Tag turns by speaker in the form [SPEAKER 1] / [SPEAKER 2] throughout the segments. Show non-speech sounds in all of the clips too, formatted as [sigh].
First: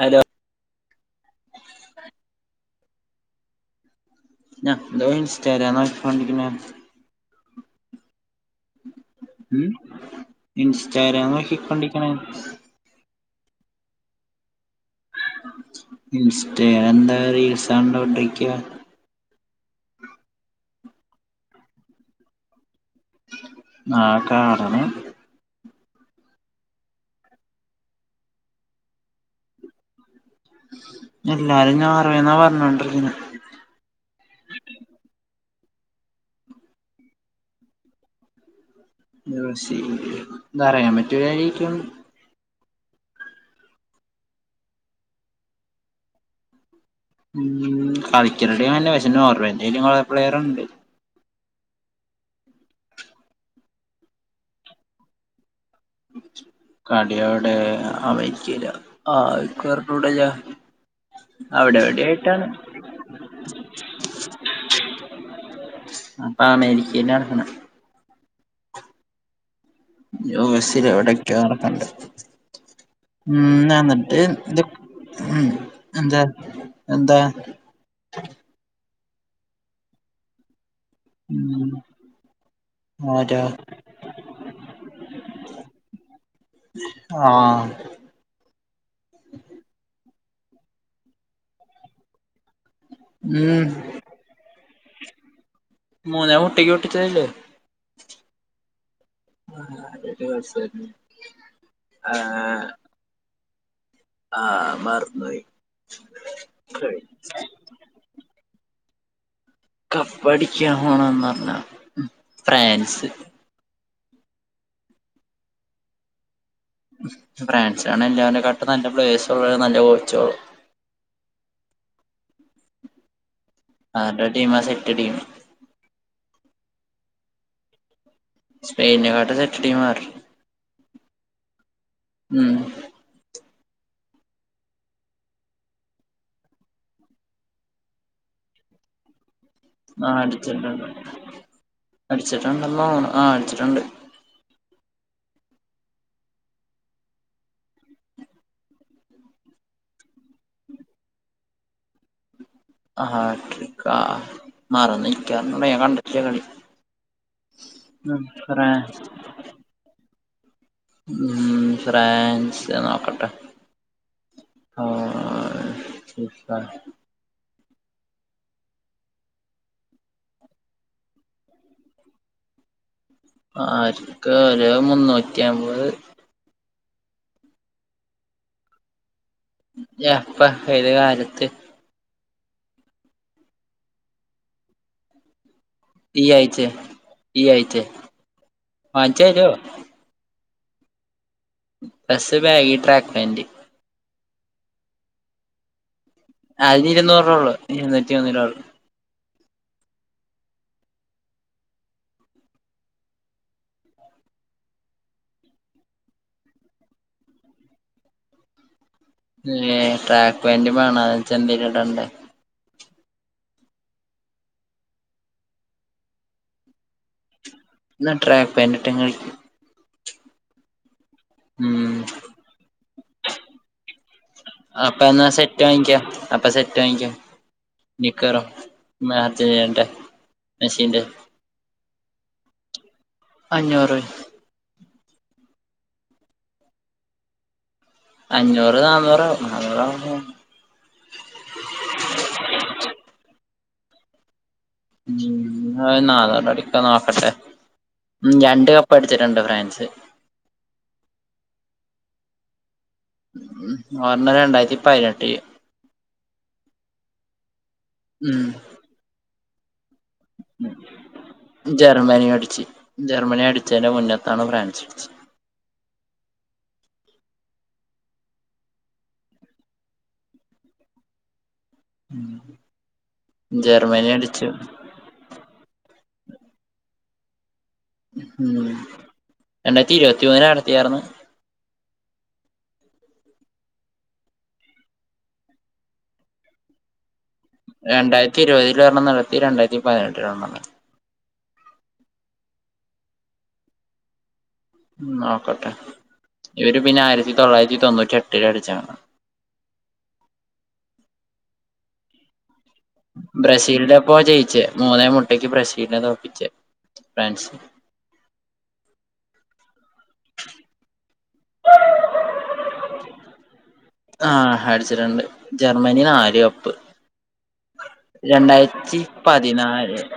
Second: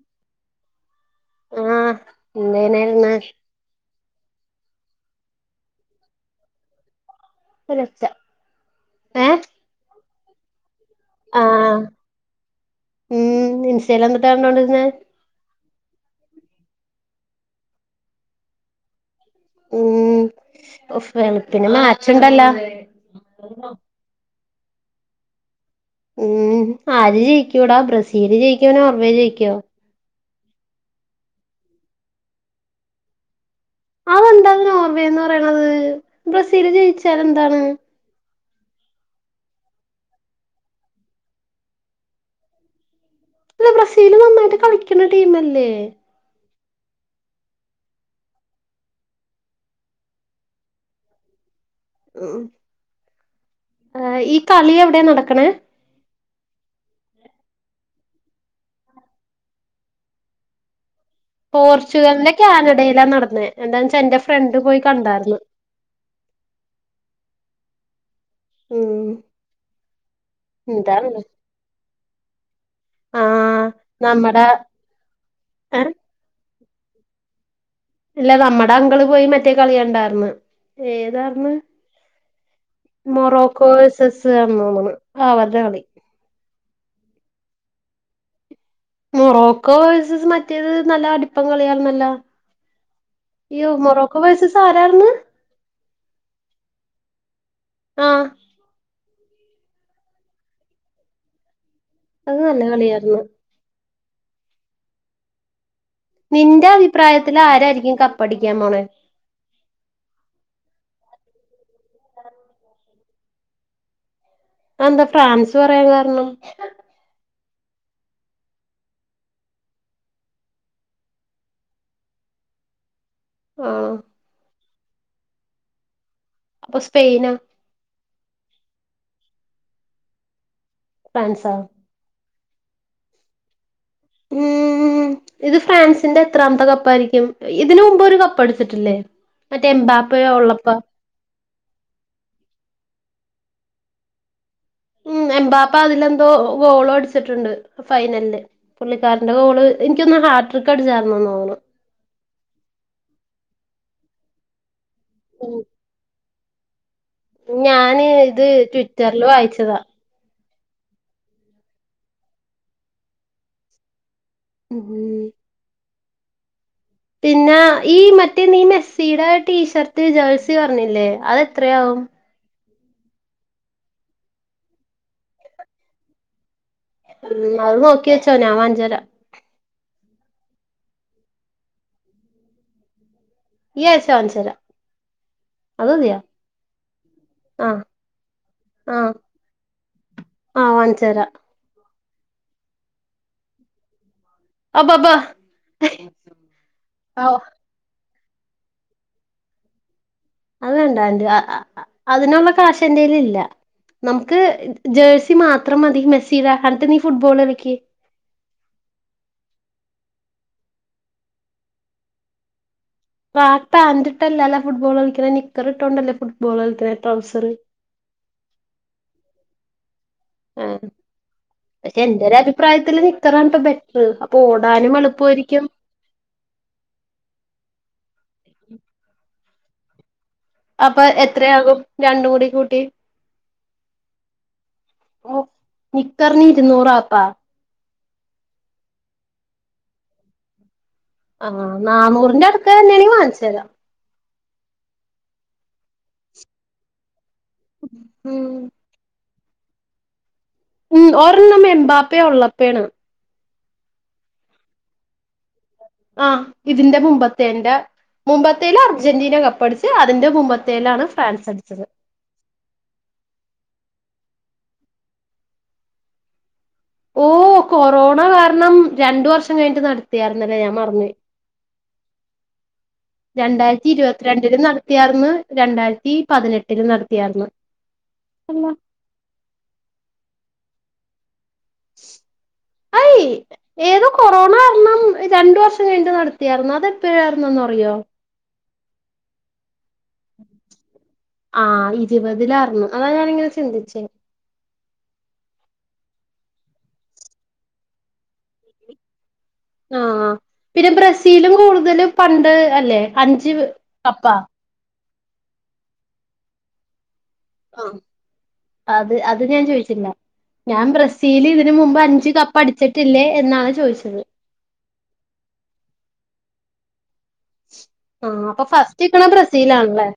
[SPEAKER 1] Hello
[SPEAKER 2] ആഹ് എന്തേനായിരുന്ന
[SPEAKER 1] ഞാൻോ ഇൻസ്റ്റ എന്ന ഫ്രണ്ടിക്ക
[SPEAKER 2] ഒരുച്ച ഏഹ്
[SPEAKER 1] ഉം ഇൻസ്റ്റാഗ്രാം
[SPEAKER 2] ആഹ്
[SPEAKER 1] നോക്കിക്കൊണ്ടി ഇരിക്കണേ
[SPEAKER 2] ഉം ഇൻസ്റ്റൽ എന്തുട്ടാണ് കണ്ടൊണ്ടിരുന്നത്
[SPEAKER 1] ഇൻസ്റ്റ ഞാ എന്താ റീൽസണ്ടോട്ടിക്ക.
[SPEAKER 2] ഉം [unintelligible] പിന്നെ മാച്ച്ണ്ടല്ലോ.
[SPEAKER 1] ആഹാ കാണണം
[SPEAKER 2] ഉം ആര് ജയിക്കൂടാ ബ്രസീല് ജയിക്കുവോ നോർവേൽ ജയിക്കോ.
[SPEAKER 1] എല്ലാരും ഞാറേന്നാ പറഞ്ഞോണ്ടിരിക്കുന്നെ.
[SPEAKER 2] അതെന്താണ് നോർവേന്ന് പറയണത് ബ്രസീല് ജയിച്ചാൽ എന്താണ്
[SPEAKER 1] [unintelligible] എന്താറയാ മറ്റേഴ കാരിക്കും.
[SPEAKER 2] അല്ല ബ്രസീല് നന്നായിട്ട് കളിക്ക്ണ ടീമ ല്ലെ
[SPEAKER 1] ഉ കളിക്കരുടെയും നല്ല പക്ഷേ നോർവന്റലും കുറെ പ്ലെയറുണ്ട്
[SPEAKER 2] ഉം ഈ കളി എവിടെ നടക്ക്ണേ.
[SPEAKER 1] കടിയവിടെ അവക്കില്ല ആര് ക്കറിഞ്ഞുട [unintelligible]
[SPEAKER 2] പോർച്ചുഗലിലെ കാനഡയിലാ നടന്നെ എന്താന്നച്ചാ ഇന്റെ ഫ്രണ്ട് പോയി കണ്ടായിര്ന്ന്.
[SPEAKER 1] ആമേരിക്കയിലാ നട്ക്ക്ണ്.
[SPEAKER 2] ഉം
[SPEAKER 1] യു എസ്സിൽ
[SPEAKER 2] എന്താ
[SPEAKER 1] എവിടക്കെയ നടക്കണ് ഉം
[SPEAKER 2] ആഹ്
[SPEAKER 1] ഞാ എന്നിട്ട്
[SPEAKER 2] നമ്മടെ
[SPEAKER 1] ഇ
[SPEAKER 2] ഏ
[SPEAKER 1] എന്താ എന്താ
[SPEAKER 2] ഇല്ല നമ്മടെ അങ്കള് പോയി മറ്റെ കളിയണ്ടാര്ന്ന് ഏതാര്ന്ന്.
[SPEAKER 1] ഉം ആരാ
[SPEAKER 2] മൊറോക്കോസസ്ന്ന് തോന്ന്ണ് ആ വര്ടെകളി.
[SPEAKER 1] ആഹ്
[SPEAKER 2] മൊറോക്കോ വസസ് മറ്റേത് നല്ല അടിപ്പം കളിയാര്ന്നല്ലോ.
[SPEAKER 1] ഉം
[SPEAKER 2] യ്യോ മൊറൊക്കെ വയസ സ ആരാര്ന്ന്.
[SPEAKER 1] മൂന്നേ മുട്ടിക്ക് ഒട്ടിച്ചതല്ലേ
[SPEAKER 2] ആഹ്
[SPEAKER 1] ഉം [unintelligible]
[SPEAKER 2] അത് നല്ല കളിയായിരുന്നു
[SPEAKER 1] ആഹ് മാറിപ്പോയി
[SPEAKER 2] നിന്റെ അഭിപ്രായത്തില് ആരായിരിക്കും കപ്പടിക്കാൻ പോണേ
[SPEAKER 1] കപ്പടിക്കാൻ പോണോന്നു പറഞ്ഞ ഫ്രാൻസ്
[SPEAKER 2] അത് എന്താ ഫ്രാൻസ് പറയാൻ കാരണം
[SPEAKER 1] ഫ്രാൻസാണ് എല്ലാവരേകാട്ടും നല്ല പ്ലയർസ് ഉള്ള നല്ല കോച്ചുകള്
[SPEAKER 2] ആണോ
[SPEAKER 1] അവരുടെ ടീം ആ സെറ്റ് ടീം
[SPEAKER 2] അപ്പൊ സ്പെയിനൊ
[SPEAKER 1] സ്പെയിനെ [unintelligible]
[SPEAKER 2] ഫ്രാൻസൊ
[SPEAKER 1] ഉം
[SPEAKER 2] ഉമ്മ്മ്മ്മ് ഇത് ഫ്രാൻസിന്റെ എത്രാമത്തെ കപ്പായിരിക്കും ഇതിന് മുമ്പ് ഒരു കപ്പ് അടിച്ചിട്ടില്ലേ മറ്റെ എമ്പാപ്പ ഉള്ളപ്പ
[SPEAKER 1] അടിച്ചിട്ടുണ്ടല്ലോ ആ അടിച്ചിട്ടുണ്ട്
[SPEAKER 2] ഉം എമ്പാപ്പ അതിലെന്തോ ഗോളോ അടിച്ചിട്ടുണ്ട് ഫൈനലില് പുള്ളിക്കാരൻന്റെ കോോള് എനിക്കൊന്ന് ഹാർ് ടിക്ക് അടിച്ചായിരുന്നന്നോന്നണ്
[SPEAKER 1] ഹാട്രിക്ക് ആ മറന്ന് ഇരിക്ക
[SPEAKER 2] ഉം
[SPEAKER 1] [unintelligible] ഞാൻ കണ്ടട്ടില്ല കളി
[SPEAKER 2] ഞാന്
[SPEAKER 1] ഉം
[SPEAKER 2] ഇത്
[SPEAKER 1] ഫ്രാ
[SPEAKER 2] ട്വിറ്ററിൽ വായിച്ചതാ
[SPEAKER 1] മ്മ് ഫ്രാൻസ് നോക്കട്ടെ ആ
[SPEAKER 2] ഉം
[SPEAKER 1] [unintelligible]
[SPEAKER 2] പിന്നെ ഈ മറ്റേ നി മെസ്സിയുടെ ടീഷർട്ട് ജേഴ്സി പറഞ്ഞില്ലേ അതെത്രയാവും
[SPEAKER 1] ആർക്ക് ഒരു മുന്നൂറ്റി അമ്പത്
[SPEAKER 2] ഉം അതുനോക്കിവച്ചോ ഞാൻ വാങ്ങിചോല
[SPEAKER 1] [unintelligible] പ്പ ഏത് കാലത്ത്
[SPEAKER 2] ഈ ആഴ്ച വാങ്ങിച്ചുതരാം
[SPEAKER 1] ഈ ആയിച്ച ഈ ആയിച്ച
[SPEAKER 2] ആഹ്
[SPEAKER 1] വാങ്ങിച്ചുതരുമോ
[SPEAKER 2] ആ വാങ്ങിച്ചുതരാം
[SPEAKER 1] ബസ് ബാഗി ട്രാക്ക് പൻറ്
[SPEAKER 2] [unintelligible]
[SPEAKER 1] അത് ഇരുന്നൂറ രൂപയുള്ളൂ ഇരുന്നൂറ്റി [unintelligible]
[SPEAKER 2] അത് വേണ്ടാണ്ട് അതിനുള്ള കാശ എന്റെേും ഇല്ല നമുക്ക് ജേഴ്സി മാത്രം മതി മെസ്സീടെ എന്നിട്ട് നീ ഫുട്ബോൾ കളിക്ക്
[SPEAKER 1] [unintelligible] ട്രാക്ക് പാൻ വേണ [unintelligible]
[SPEAKER 2] [unintelligible] ഫുട്ബോൾ കളിക്കണ നിക്കർ ഇട്ടോണ്ടല്ലേ ഫുട്ബോൾ കളിക്കണ ട്രൗസർ
[SPEAKER 1] എന്നാ ട്രാക്ക് പാന്റ് [unintelligible]
[SPEAKER 2] ആഹ
[SPEAKER 1] ഉം
[SPEAKER 2] പക്ഷെ എന്റെ ഒരു അഭിപ്രായത്തില്ൽ നിിക്കറാണ്ിപ്പ ബെറ്ററ് അപ്പൊ ഓടാനും എളുപ്പമായിരിക്കും
[SPEAKER 1] അപ്പൊ സെറ്റ് വാങ്ങിക്കും നിക്കറോ [unintelligible]
[SPEAKER 2] അപ്പൊ എത്രയാകും രണ്ടു കൂടി കൂട്ടി
[SPEAKER 1] അഞ്ഞൂറ്
[SPEAKER 2] ഓ നിക്കറിന് ഇരുന്നൂറാപ്പാ
[SPEAKER 1] അഞ്ഞൂറ് നാന്നൂറ് ആകും നാന്നൂറ
[SPEAKER 2] ആഹ നാന്നൂറിന്റെ അടുത്ത് തന്നെയാണങ്കി വങ്ങിച്ച് തരാം ഉം
[SPEAKER 1] [unintelligible] പഠിച്ചിട്ടുണ്ടോ ഫ്രാൻസ്
[SPEAKER 2] ഉ ഓരെണ്ണം എമ്പാപ്പയ ഉള്ളപ്പയണ്
[SPEAKER 1] ഉ [unintelligible] രണ്ടായിരത്തി പതിനെട്ട്
[SPEAKER 2] ആ് ഇതിന്റെ മുമ്പത്തെന്റെ
[SPEAKER 1] ഉം
[SPEAKER 2] മുമ്പത്തൽ അർജന്റീന കപ്പട അതിന്റെ മുമ്പത്തേലാണ് ഫ്രാൻസ് അടിച്ചത്.
[SPEAKER 1] [unintelligible] അടിച്ച്. ജർമ്മനി അടിച്ചതിന്റെ മുന്നത്താണ് ഫ്രാൻസ് അടിച്ച്.
[SPEAKER 2] ഓ കൊറോണ കാരണം രണ്ട് വർഷം കഴിഞ്ഞിട്ട് നടത്തിയായിരുന്നല്ലേ, ഞാൻ മറന്നുപോയി. രണ്ടായിരത്തി
[SPEAKER 1] ജർമ്മനി അടിച്ചു
[SPEAKER 2] ഇരുപത്തിരണ്ടില് നട ത്തിയാർന്ന്. രണ്ടായിരത്തി പതിനെട്ടില് നടത്തിയാർന്ന്. അല്ല
[SPEAKER 1] ഉം. രണ്ടായിരത്തി ഇരുപത്തിമൂന്നില് നടത്തിയാർന്ന്.
[SPEAKER 2] ഏത് കൊറോണ കാർണം രണ്ട് വർഷം കഴിഞ്ഞിട്ടു നടത്തിയാർന്നു. അതെപ്പോഴാ
[SPEAKER 1] രണ്ടായിരത്തി ഇരുപതില് ഒരണം നടത്തി. രണ്ടായിരത്തി പതിനെട്ടില് [unintelligible]
[SPEAKER 2] ആഹ് ഇരുപതിലാർന്നു. അതാ ഞാനിങ്ങനെ ചിന്തിച്ചേ.
[SPEAKER 1] ഉ നോക്കട്ടെ. ഇവര് പിന്നെ ആയിരത്തി തൊള്ളായിരത്തി തൊണ്ണൂറ്റി എട്ടില് അടിചാണ്.
[SPEAKER 2] ആഹ പിന്നെ ബ്രസീലും കൂടുതല് പണ്ട്, അല്ലേ അഞ്ച്
[SPEAKER 1] ബ്രസീലിന്റെപ്പോ
[SPEAKER 2] കപ്പാ
[SPEAKER 1] ജയിച്ചേ. മൂന്നേ മുട്ടയ്ക്ക് ബ്രസീലിനെ തോപ്പിച്ചേ ഫ്രാൻസ്.
[SPEAKER 2] ആ അത് അത് ഞാൻ ചോയിച്ചില്ല. ഞാൻ ബ്രസ് സീല് ഇതിന് മുമ്പ് അഞ്ച് കപ്പ് അടിച്ചിട്ടില്ലേ എന്നാണ് ചോദിച്ചത്.
[SPEAKER 1] ആഹ അടിച്ചിട്ടുണ്ട്. ജർമ്മനി നാല് കപ്പ്.
[SPEAKER 2] ആഹ് അപ്പൊ
[SPEAKER 1] രണ്ടായിരത്തി
[SPEAKER 2] ഫസ്റ്റ് നിക്കണ
[SPEAKER 1] പതിനാല്.
[SPEAKER 2] ബ്രസീലാണല്ലേ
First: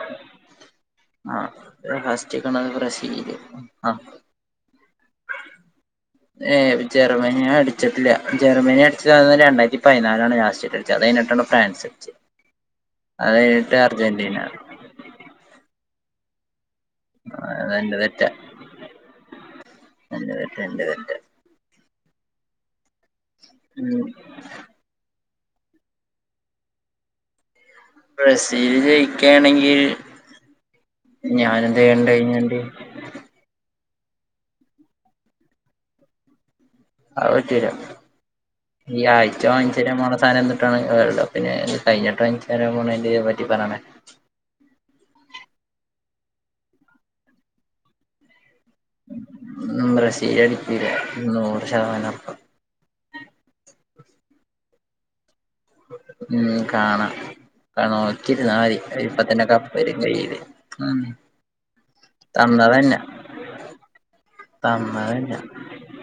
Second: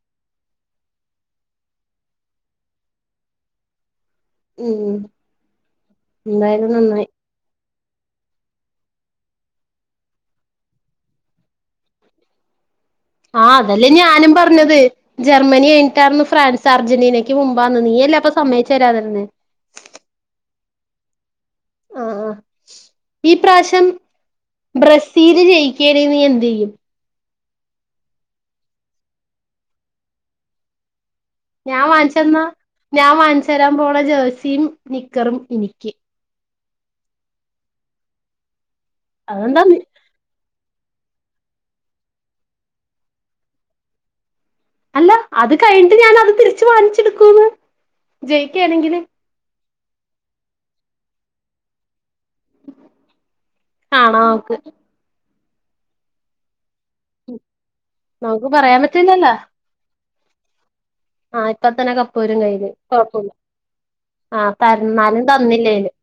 [SPEAKER 1] ആ ഫസ്റ്റ് നിക്കണത് ബ്രസീല്. ആ
[SPEAKER 2] ഉം.
[SPEAKER 1] ഏ
[SPEAKER 2] എന്തായാലും നന്നായി
[SPEAKER 1] ജർമനിനെ അടി അടിച്ചിട്ടില്ല. ജർമനി അടിച്ചു അന്ന ത് രണ്ടായിരത്തി പതിനാലാണ് ലാസ്റ്റ് [unintelligible] അടിച്ചത്. അത് കഴിഞ്ഞട്ടാണ് ഫ്രാൻസ്. അടിച്ചത് അത്
[SPEAKER 2] ആ
[SPEAKER 1] കഴിഞ്ഞിട്ട്
[SPEAKER 2] അതല്ലേ ഞാനും
[SPEAKER 1] അർജന്റീന
[SPEAKER 2] പറഞ്ഞത്. ജർമ്മനി കഴിഞ്ഞട്ടായിരുന്നു ഫ്രാൻസ്, അർജന്റീനയ്ക്ക്
[SPEAKER 1] അത്
[SPEAKER 2] മുമ്പാന്ന്.
[SPEAKER 1] എന്റെ
[SPEAKER 2] നീയല്ലേ
[SPEAKER 1] തെറ്റാ
[SPEAKER 2] അപ്പ സമ്മയച്ചുതരാതിരുന്നെ.
[SPEAKER 1] [unintelligible]
[SPEAKER 2] ആ ആ ഈ പ്രാവശ്യം
[SPEAKER 1] ഉം
[SPEAKER 2] ബ്രസീല് ജയിക്കെണ് നീ എന്ത് ചെയ്യും?
[SPEAKER 1] ബ്രസീല് ജയിക്കേണെങ്കിൽ,
[SPEAKER 2] ഞാൻ വാങ്ങിച്ചന്ന,
[SPEAKER 1] കഴിഞ്ഞാണ്ട്
[SPEAKER 2] ഞാൻ വാങ്ങിച്ച തരാൻ പോണ ജേഴ്സിയും, നിക്കറും എനിക്ക്.
[SPEAKER 1] ഓക്കേ. ഈ ആഴ്ച
[SPEAKER 2] അതെന്താ
[SPEAKER 1] വങ്ങിച്ചരാപോണ സാധനം എന്ത് ഇത്തവണ വേൾഡ് കപ്പിന് കഴിഞ്ഞട്ട്, വാങ്ങിച്ചരാൻ പോണേനെ പറ്റി പറയണേ.
[SPEAKER 2] അല്ല അത് കഴിഞ്ഞിട്ട് ഞാനത് തിരിച്ച് വാങ്ങിച്ചെടുക്കൂന്ന്. ജയിക്കെണേങ്കില്.
[SPEAKER 1] ബ്രസീല് അടിക്കുല്ല നൂറ് ശതമാനം ഒറപ്പാ.
[SPEAKER 2] കാണാം നമുക്ക്.
[SPEAKER 1] ഉം കാണാം.
[SPEAKER 2] നമുക്ക്
[SPEAKER 1] നോക്കിരുന്നാതി,
[SPEAKER 2] പറയാൻ പറ്റില്ലല്ലോ
[SPEAKER 1] ഇപ്പത്തന്നെ ക്കപ്പ് [unintelligible] ഉം.
[SPEAKER 2] ആഹ് ഇപ്പത്തന്നെ കപ്പ് വരും കയ്യില്,
[SPEAKER 1] തന്നതന്നെ
[SPEAKER 2] കുഴപ്പുല. ആഹ് തരന്നാലും
[SPEAKER 1] തന്നതന്നെ
[SPEAKER 2] തന്നില്ലേലും.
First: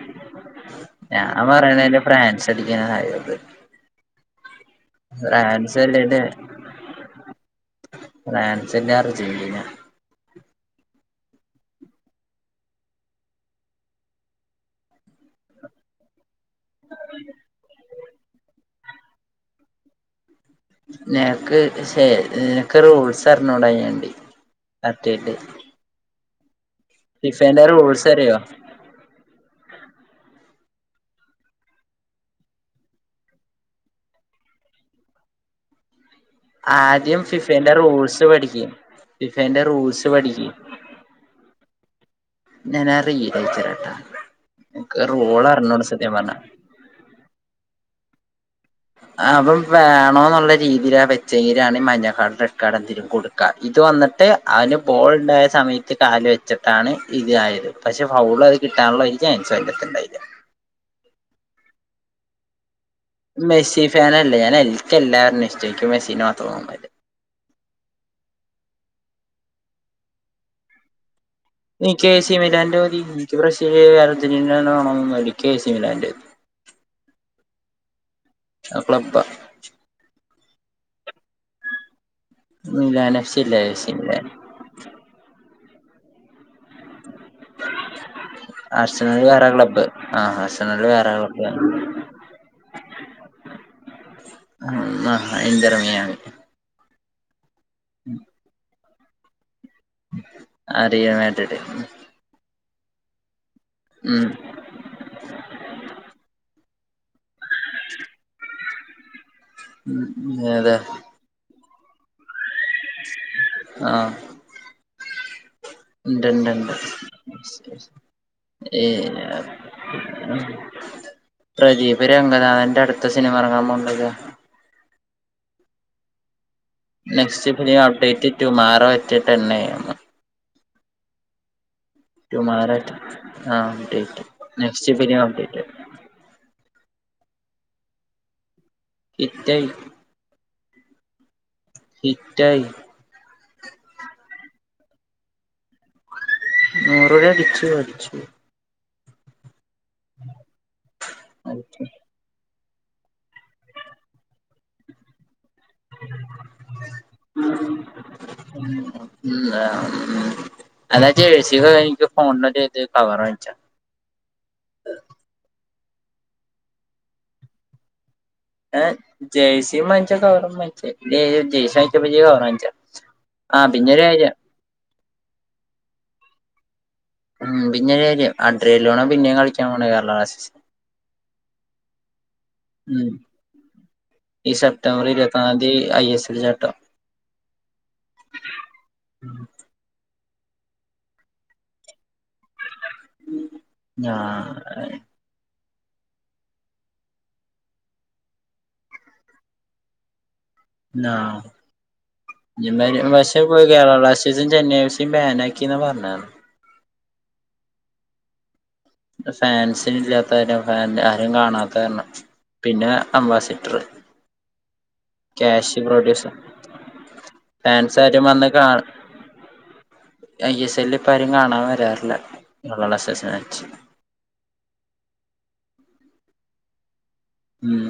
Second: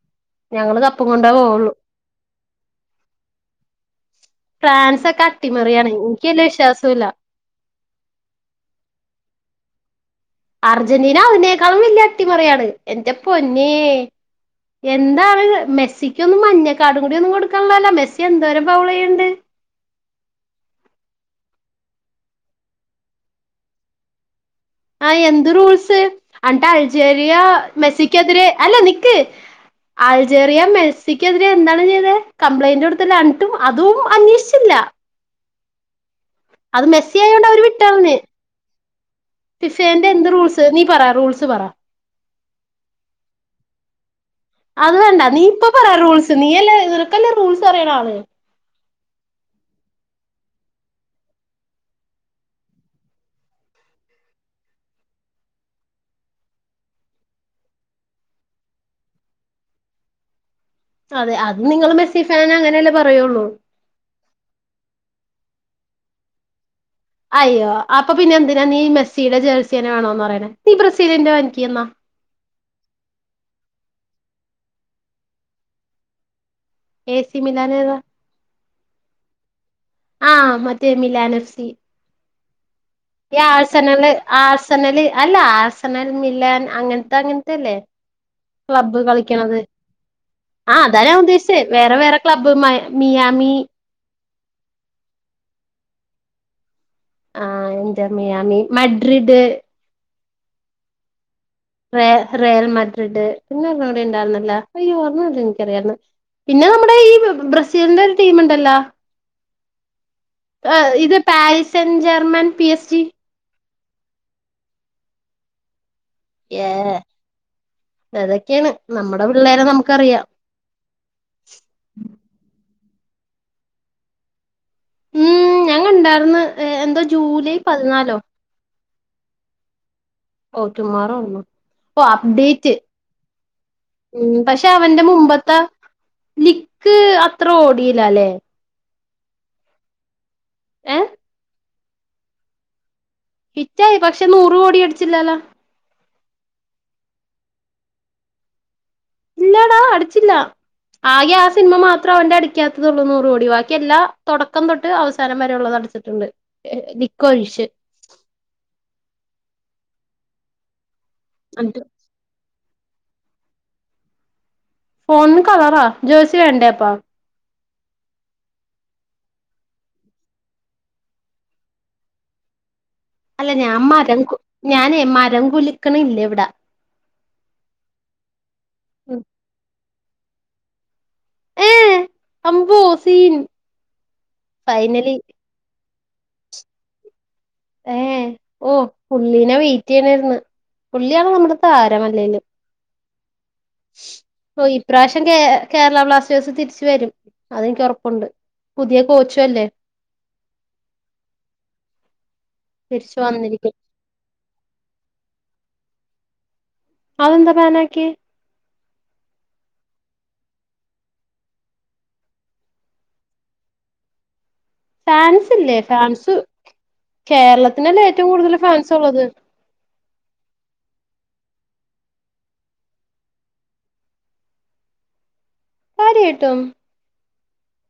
[SPEAKER 2] ഞങ്ങള് കപ്പും
[SPEAKER 1] ഞാൻ
[SPEAKER 2] കൊണ്ടേ പോവുള്ളൂ
[SPEAKER 1] പറയേണത് ഫ്രാൻസ് അടിക്കാണ കാര്യം ത്.
[SPEAKER 2] ഫ്രാൻസ് ഒക്കെ അട്ടിമറിയാണ്.
[SPEAKER 1] അല്ലേല്
[SPEAKER 2] എനിക്കവല്യ വിശ്വാസൂല്ല.
[SPEAKER 1] ഫ്രാൻസ് അല്ലെ അർജന്റീന.
[SPEAKER 2] അർജന്റീന അതിനേക്കാളും വല്യ അട്ടിമറിയാണ്. എന്റെ പൊന്നേ. എന്താണ് മെസ്സിക്കൊന്നും മഞ്ഞ കാർഡും കൂടിയൊന്നും കൊടുക്കള്ളല്ലോ. മെസ്സി എന്തോരം ഫൗൾ ചെയ്യ്ണ്ട്.
[SPEAKER 1] നിനക്ക് ശേ നിനക്ക് റൂൾസ് അറിഞ്ഞൂടാ അയിന് വേണ്ടി.
[SPEAKER 2] ആ എന്ത് റൂൾസ്. അണ്ട്ട് അൾജേരിയ
[SPEAKER 1] ഫിഫേന്റെ റൂൾസ് അറിയോ
[SPEAKER 2] മെസ്സിക്കെതിരെ, അല്ല നിക്ക്. അൾജേറിയ മെൽസിക്കെതിരെ എന്താണ് ചെയ്തേ, കംപ്ലൈന്റ് കൊടുത്തല്ല അണ്‌ട്ടും അതും അന്വേഷിച്ചില്ല. അത് മെസ്സി
[SPEAKER 1] ആദ്യം
[SPEAKER 2] ആയോണ്ട് അവര്
[SPEAKER 1] ഫിഫേന്റെ
[SPEAKER 2] വിട്ട് കളഞ്ഞ്.
[SPEAKER 1] റൂൾസ് പഠിക്കും റൂൾസ്
[SPEAKER 2] ഫിഫേന്റെ എന്ത്
[SPEAKER 1] പഠിക്കും
[SPEAKER 2] റൂൾസ്, നീ പറാ റൂൾസ് പറ.
[SPEAKER 1] ഞാൻ ആ റീഡ് അയച്ചരാട്ടാ
[SPEAKER 2] അത്
[SPEAKER 1] എനിക്ക്
[SPEAKER 2] വേണ്ട, നീ
[SPEAKER 1] റോൾ
[SPEAKER 2] ഇപ്പൊ പറ
[SPEAKER 1] അറിഞ്ഞൂടാ സത്യം
[SPEAKER 2] റൂൾസ്
[SPEAKER 1] പറഞ്ഞാ
[SPEAKER 2] നീയല്ലേ [unintelligible] എല്ലാ റൂൾസും അറിണാള്
[SPEAKER 1] ആ.. അപ്പം വേണോന്നുള്ള രീതിയിലാ വെച്ചെങ്കിലാണ് ഈ മഞ്ഞക്കാടൊ, റെഡാടൊ എന്തെങ്കിലും കൊടുകൊള്ളു. ഇത് വന്ന്ട്ട്, അല് ബോൾ ണ്ടായ സമയത്ത് കാല് വെച്ച്ട്ടാണ് ഇത്‌ ആയത് പക്ഷെ, ഫൗള് അത് കിട്ടാനുള്ള ഒരു ചാൻസും അതിന്റെകത്തിണ്ടായില്ല.
[SPEAKER 2] അതെ, അത് നിങ്ങൾ മെസ്സി ഫാന് അങ്ങനെ
[SPEAKER 1] മെസ്സി ഫേനല്ല ഞാന്, എൽ, ൻക്കെ ഏല്ലാവര്നേം ഇഷ്ടാ, ൻക് മെസ്സിനെ മാത്രോന്നൊല്ല
[SPEAKER 2] അയ്യോ..., അപ്പൊ പിന്നെ എന്തിനാ നീ മെസ്സിയുടെ ജെയ്‌സിയെന്നെ വേണോന്ന് പറയണേ..? നീ ബ്രസീലിന്റെ വാങ്ങി
[SPEAKER 1] എനിക്ക് എ സിമിലാൻന്റെ മതി, എനിക്ക് ബ്രസീൽ അർജന്റീനന്നെ വേണന്നുല്ല. എന്ക് എ സിമിലാന്റെ
[SPEAKER 2] എ സി മിലാനേതാ?
[SPEAKER 1] ആ ക്ലബ്ബാ
[SPEAKER 2] ആഹ്, മറ്റേ മിലാൻ എഫ് സി.
[SPEAKER 1] മിലാനെ
[SPEAKER 2] ഈ ആഴ്സനല്, ആഴ്സനല് അല്ല, ആഴ്സനൽ മിലാൻ അങ്ങനത്തെ അങ്ങനത്തെല്ലേ.? ക്ലബ്ബ്
[SPEAKER 1] ആർസണൽ വേറെ
[SPEAKER 2] കളിക്കണത്.
[SPEAKER 1] ക്ലബ്ബ് ആ ആർസണൽ
[SPEAKER 2] ആഹ്, അതാ
[SPEAKER 1] വേറെ
[SPEAKER 2] ഞാൻ
[SPEAKER 1] ക്ലബ്ബ്
[SPEAKER 2] ഉദ്ദേശിചച്ചേ, വേറെ വേറെ ക്ലബ് മയ്, മിയാമി
[SPEAKER 1] ആഹ്, ആഹ് എന്റെറ് മിയാമി
[SPEAKER 2] ആഹ്, എന്റർ മിയാമി, മഡ്രിഡ്
[SPEAKER 1] അർഡിയോ മെഡ്രിഡ്
[SPEAKER 2] വേ.., റിയൽ മഡ്രിഡ്. പിന്നെ ഒന്നുകൂടെ
[SPEAKER 1] ഉം
[SPEAKER 2] ഉണ്ടായിരുന്നല്ലോ? അയ്യോ.. ! അതെന്ക് അറിയായിരിന്ന്. പിന്നെ, നമ്മുടെ ഈ ബ്രസീലിന്റെ ഒരു ടീം ഉണ്ടല്ലോ?
[SPEAKER 1] അതെ
[SPEAKER 2] അഹ്, ഇത് പായ്സെൻ ജർമൻ
[SPEAKER 1] ആഹ് [unintelligible] ണ്ട്, ണ്ട്, ണ്ട്
[SPEAKER 2] അതൊക്കേണ്. നമ്മടെ പിള്ളേരെ നമുക്കറിയാം.
[SPEAKER 1] പ്രദീപ് രംഗനാഥന്റെ അടുത്ത സിനിമ ഇറങ്ങാൻ പോവുണ്ടല്ലോ. !
[SPEAKER 2] ഉം, ഞാൻ കണ്ടായിരിന്ന്. എന്താ ജൂലൈ പതിനാലോ?
[SPEAKER 1] Tomorrow at ten A യെമ്മ്.
[SPEAKER 2] ഓഹ്! റ്റുമാറോ ആയിരുന്നോ?? ഓഹ് അപ്ഡേറ്റ്.
[SPEAKER 1] ടുമാറോ അറ്റ് ആ അപ്ഡേറ്റ്
[SPEAKER 2] ഉം, പക്ഷെ
[SPEAKER 1] നെക്സ്റ്റ്
[SPEAKER 2] അവന്റെ
[SPEAKER 1] ഫിലിം
[SPEAKER 2] മുമ്പത്തെ
[SPEAKER 1] അപ്ഡേറ്റ്
[SPEAKER 2] ലിക്ക് അത്ര ഓടീലാ ല്ലേ?
[SPEAKER 1] ഹിറ്റായി
[SPEAKER 2] ഏ
[SPEAKER 1] ഹിറ്റായി
[SPEAKER 2] ഹിറ്റായി പക്ഷെ, നൂറ് കോടി അടിച്ചില്ലല്ലോ?
[SPEAKER 1] നൂറോടി അടിച്ചു, അടിച്ചു.
[SPEAKER 2] ഇല്ലാടാ അടിച്ചില്ല. ആകെ ആ സിനിമ മാ
[SPEAKER 1] അടിച്ചു
[SPEAKER 2] മാത്ര വന്റെ അടിക്കാത്തതൊള്ളൂ നൂറ് കോടി. ബാക്കി എല്ലാം തൊടക്കം തൊട്ട് അവസാനം വരെ ഉള്ളതാ [unintelligible] [unintelligible] ണ്ട് ലിക്കൊഴിച്ച്
[SPEAKER 1] ഉം. ഉം, ആഹ്, ഉം അതാ ജെയ്‌സിക്കെ
[SPEAKER 2] എന്നിട്ട്
[SPEAKER 1] കഴിഞ് [unintelligible] ഫോൺ [unintelligible] കവർ വാങ്ങിച്ചാ?
[SPEAKER 2] ഫോണിനു കവറോ? ജേയ്സി വേണ്ടേപ്പേം?
[SPEAKER 1] ഏഹ്..? ജെയ്‌സീം മാങ്ങിച്ചോ, കവറും മാങ്ങിച്ചോ. ! ജയ്സി വാങ്ങിച്ചപ്പോ ഇയ്യ് കവറും വാങ്ങിച്ചോ?
[SPEAKER 2] അല്ല ഞാൻ മരം കു, ഞാനേ മരം കുലുക്കണില്ലവിടെ.
[SPEAKER 1] ഉം പിന്നെ ഒര് കാര്യം, അഡ്രെലോണ പിന്നേും കളിക്കാൻ പോണേ, കേരള ബ്ലാസ്റ്റേഴ്സിൽ.
[SPEAKER 2] ഏഹ്! അബോ!
[SPEAKER 1] ഉം
[SPEAKER 2] സീൻ.
[SPEAKER 1] ഈ സെപ്റ്റംബർ
[SPEAKER 2] ഫൈനലി
[SPEAKER 1] ഇരുപത്തിന്നാലാം തി ഐ എസ് എലിൽ [unintelligible]
[SPEAKER 2] ഏഹ്.. ! ഓഹ്.. ! പുള്ളീനെ വെയിറ്റ് ചെയ്യണെരിന്ന്. പുള്ളി ആള് നമ്മടെ താരമല്ലേല്ലും. !
[SPEAKER 1] ഞാ
[SPEAKER 2] ഓ., ഇപ്രാവശ്യം കേ, കേരള ബ്ലാസ്റ്റേഴ്സ് തിരിച്ച വരും, അതെനിക്ക് ഉറപ്പുണ്ട്. പുതിയ കോച്ചുഅല്ലേ?
[SPEAKER 1] [unintelligible] [unintelligible] ചെന്നൈ
[SPEAKER 2] തിരിച്ചു വന്നിരിക്കും
[SPEAKER 1] [unintelligible] ബാനക്കി ന്നാ പറഞ്ഞെ. !
[SPEAKER 2] അതെന്താ ബാനാക്കി?
[SPEAKER 1] ഫാൻസ് ഇല്ലാത്തകാരണം, ഫാന്റ് ആരും കാണാത്തകാരണം. പിന്നെ അംബാസിറ്റർ
[SPEAKER 2] ഫാൻസ് ഇല്ലേ
[SPEAKER 1] ക്യാഷി പ്രൊഡ്യൂസർ.
[SPEAKER 2] ഫാൻസ്
[SPEAKER 1] ഫാൻസ്
[SPEAKER 2] കേരളത്തിനല്ലേ
[SPEAKER 1] ആരും
[SPEAKER 2] ഏറ്റവും
[SPEAKER 1] വന്ന്
[SPEAKER 2] കൂടുതൽ
[SPEAKER 1] കാണ
[SPEAKER 2] ഫാൻസ് ഉള്ളത്
[SPEAKER 1] ഐ എസെല്ല് ഇപ്പ ആരും കാണാൻ വരാറില്ലാ [unintelligible]
[SPEAKER 2] കാര്യായ്ട്ടും
[SPEAKER 1] ഉം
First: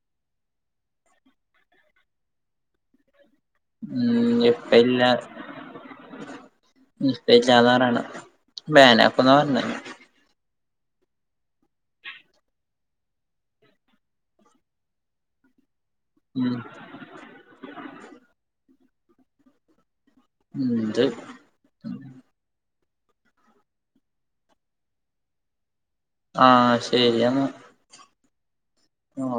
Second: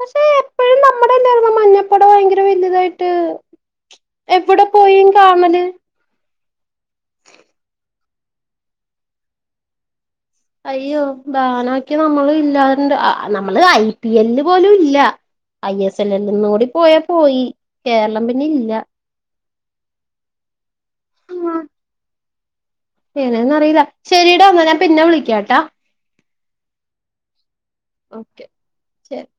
[SPEAKER 2] പക്ഷെ എപ്പഴും നമ്മ്ടെല്ലായ്ര്ന്നാേ മഞ്ഞപ്പട ഭയെങ്കെര വറല്തായിട്ട് എവിടെ പോയിം കാണല്
[SPEAKER 1] ഉം ബേചാതാറാണ്ട [unintelligible] പർഞ്ഞേ
[SPEAKER 2] അയ്യോ ബാനാക്ക്യാ നമ്മള് ഇല്ലാണ്ട് അ അ നമ്മള് ഐ പി എല്ല് പോലും ഇല്ലാ ഐ എസ്
[SPEAKER 1] ഉം
[SPEAKER 2] എല്ലെല്ല്ന്നൂടി പോയാ പോയി കേരളം പിന്നെ ഇല്ല
[SPEAKER 1] ഉത്
[SPEAKER 2] ഉം ഏനന്ന്റിയില്ല ശരിട വന്നാ ഞാൻ പിന്നെ വിളിക്കാട്ടാ
[SPEAKER 1] ആഹ ശരിയ
[SPEAKER 2] ഓക്കെ ശരി
[SPEAKER 1] ആ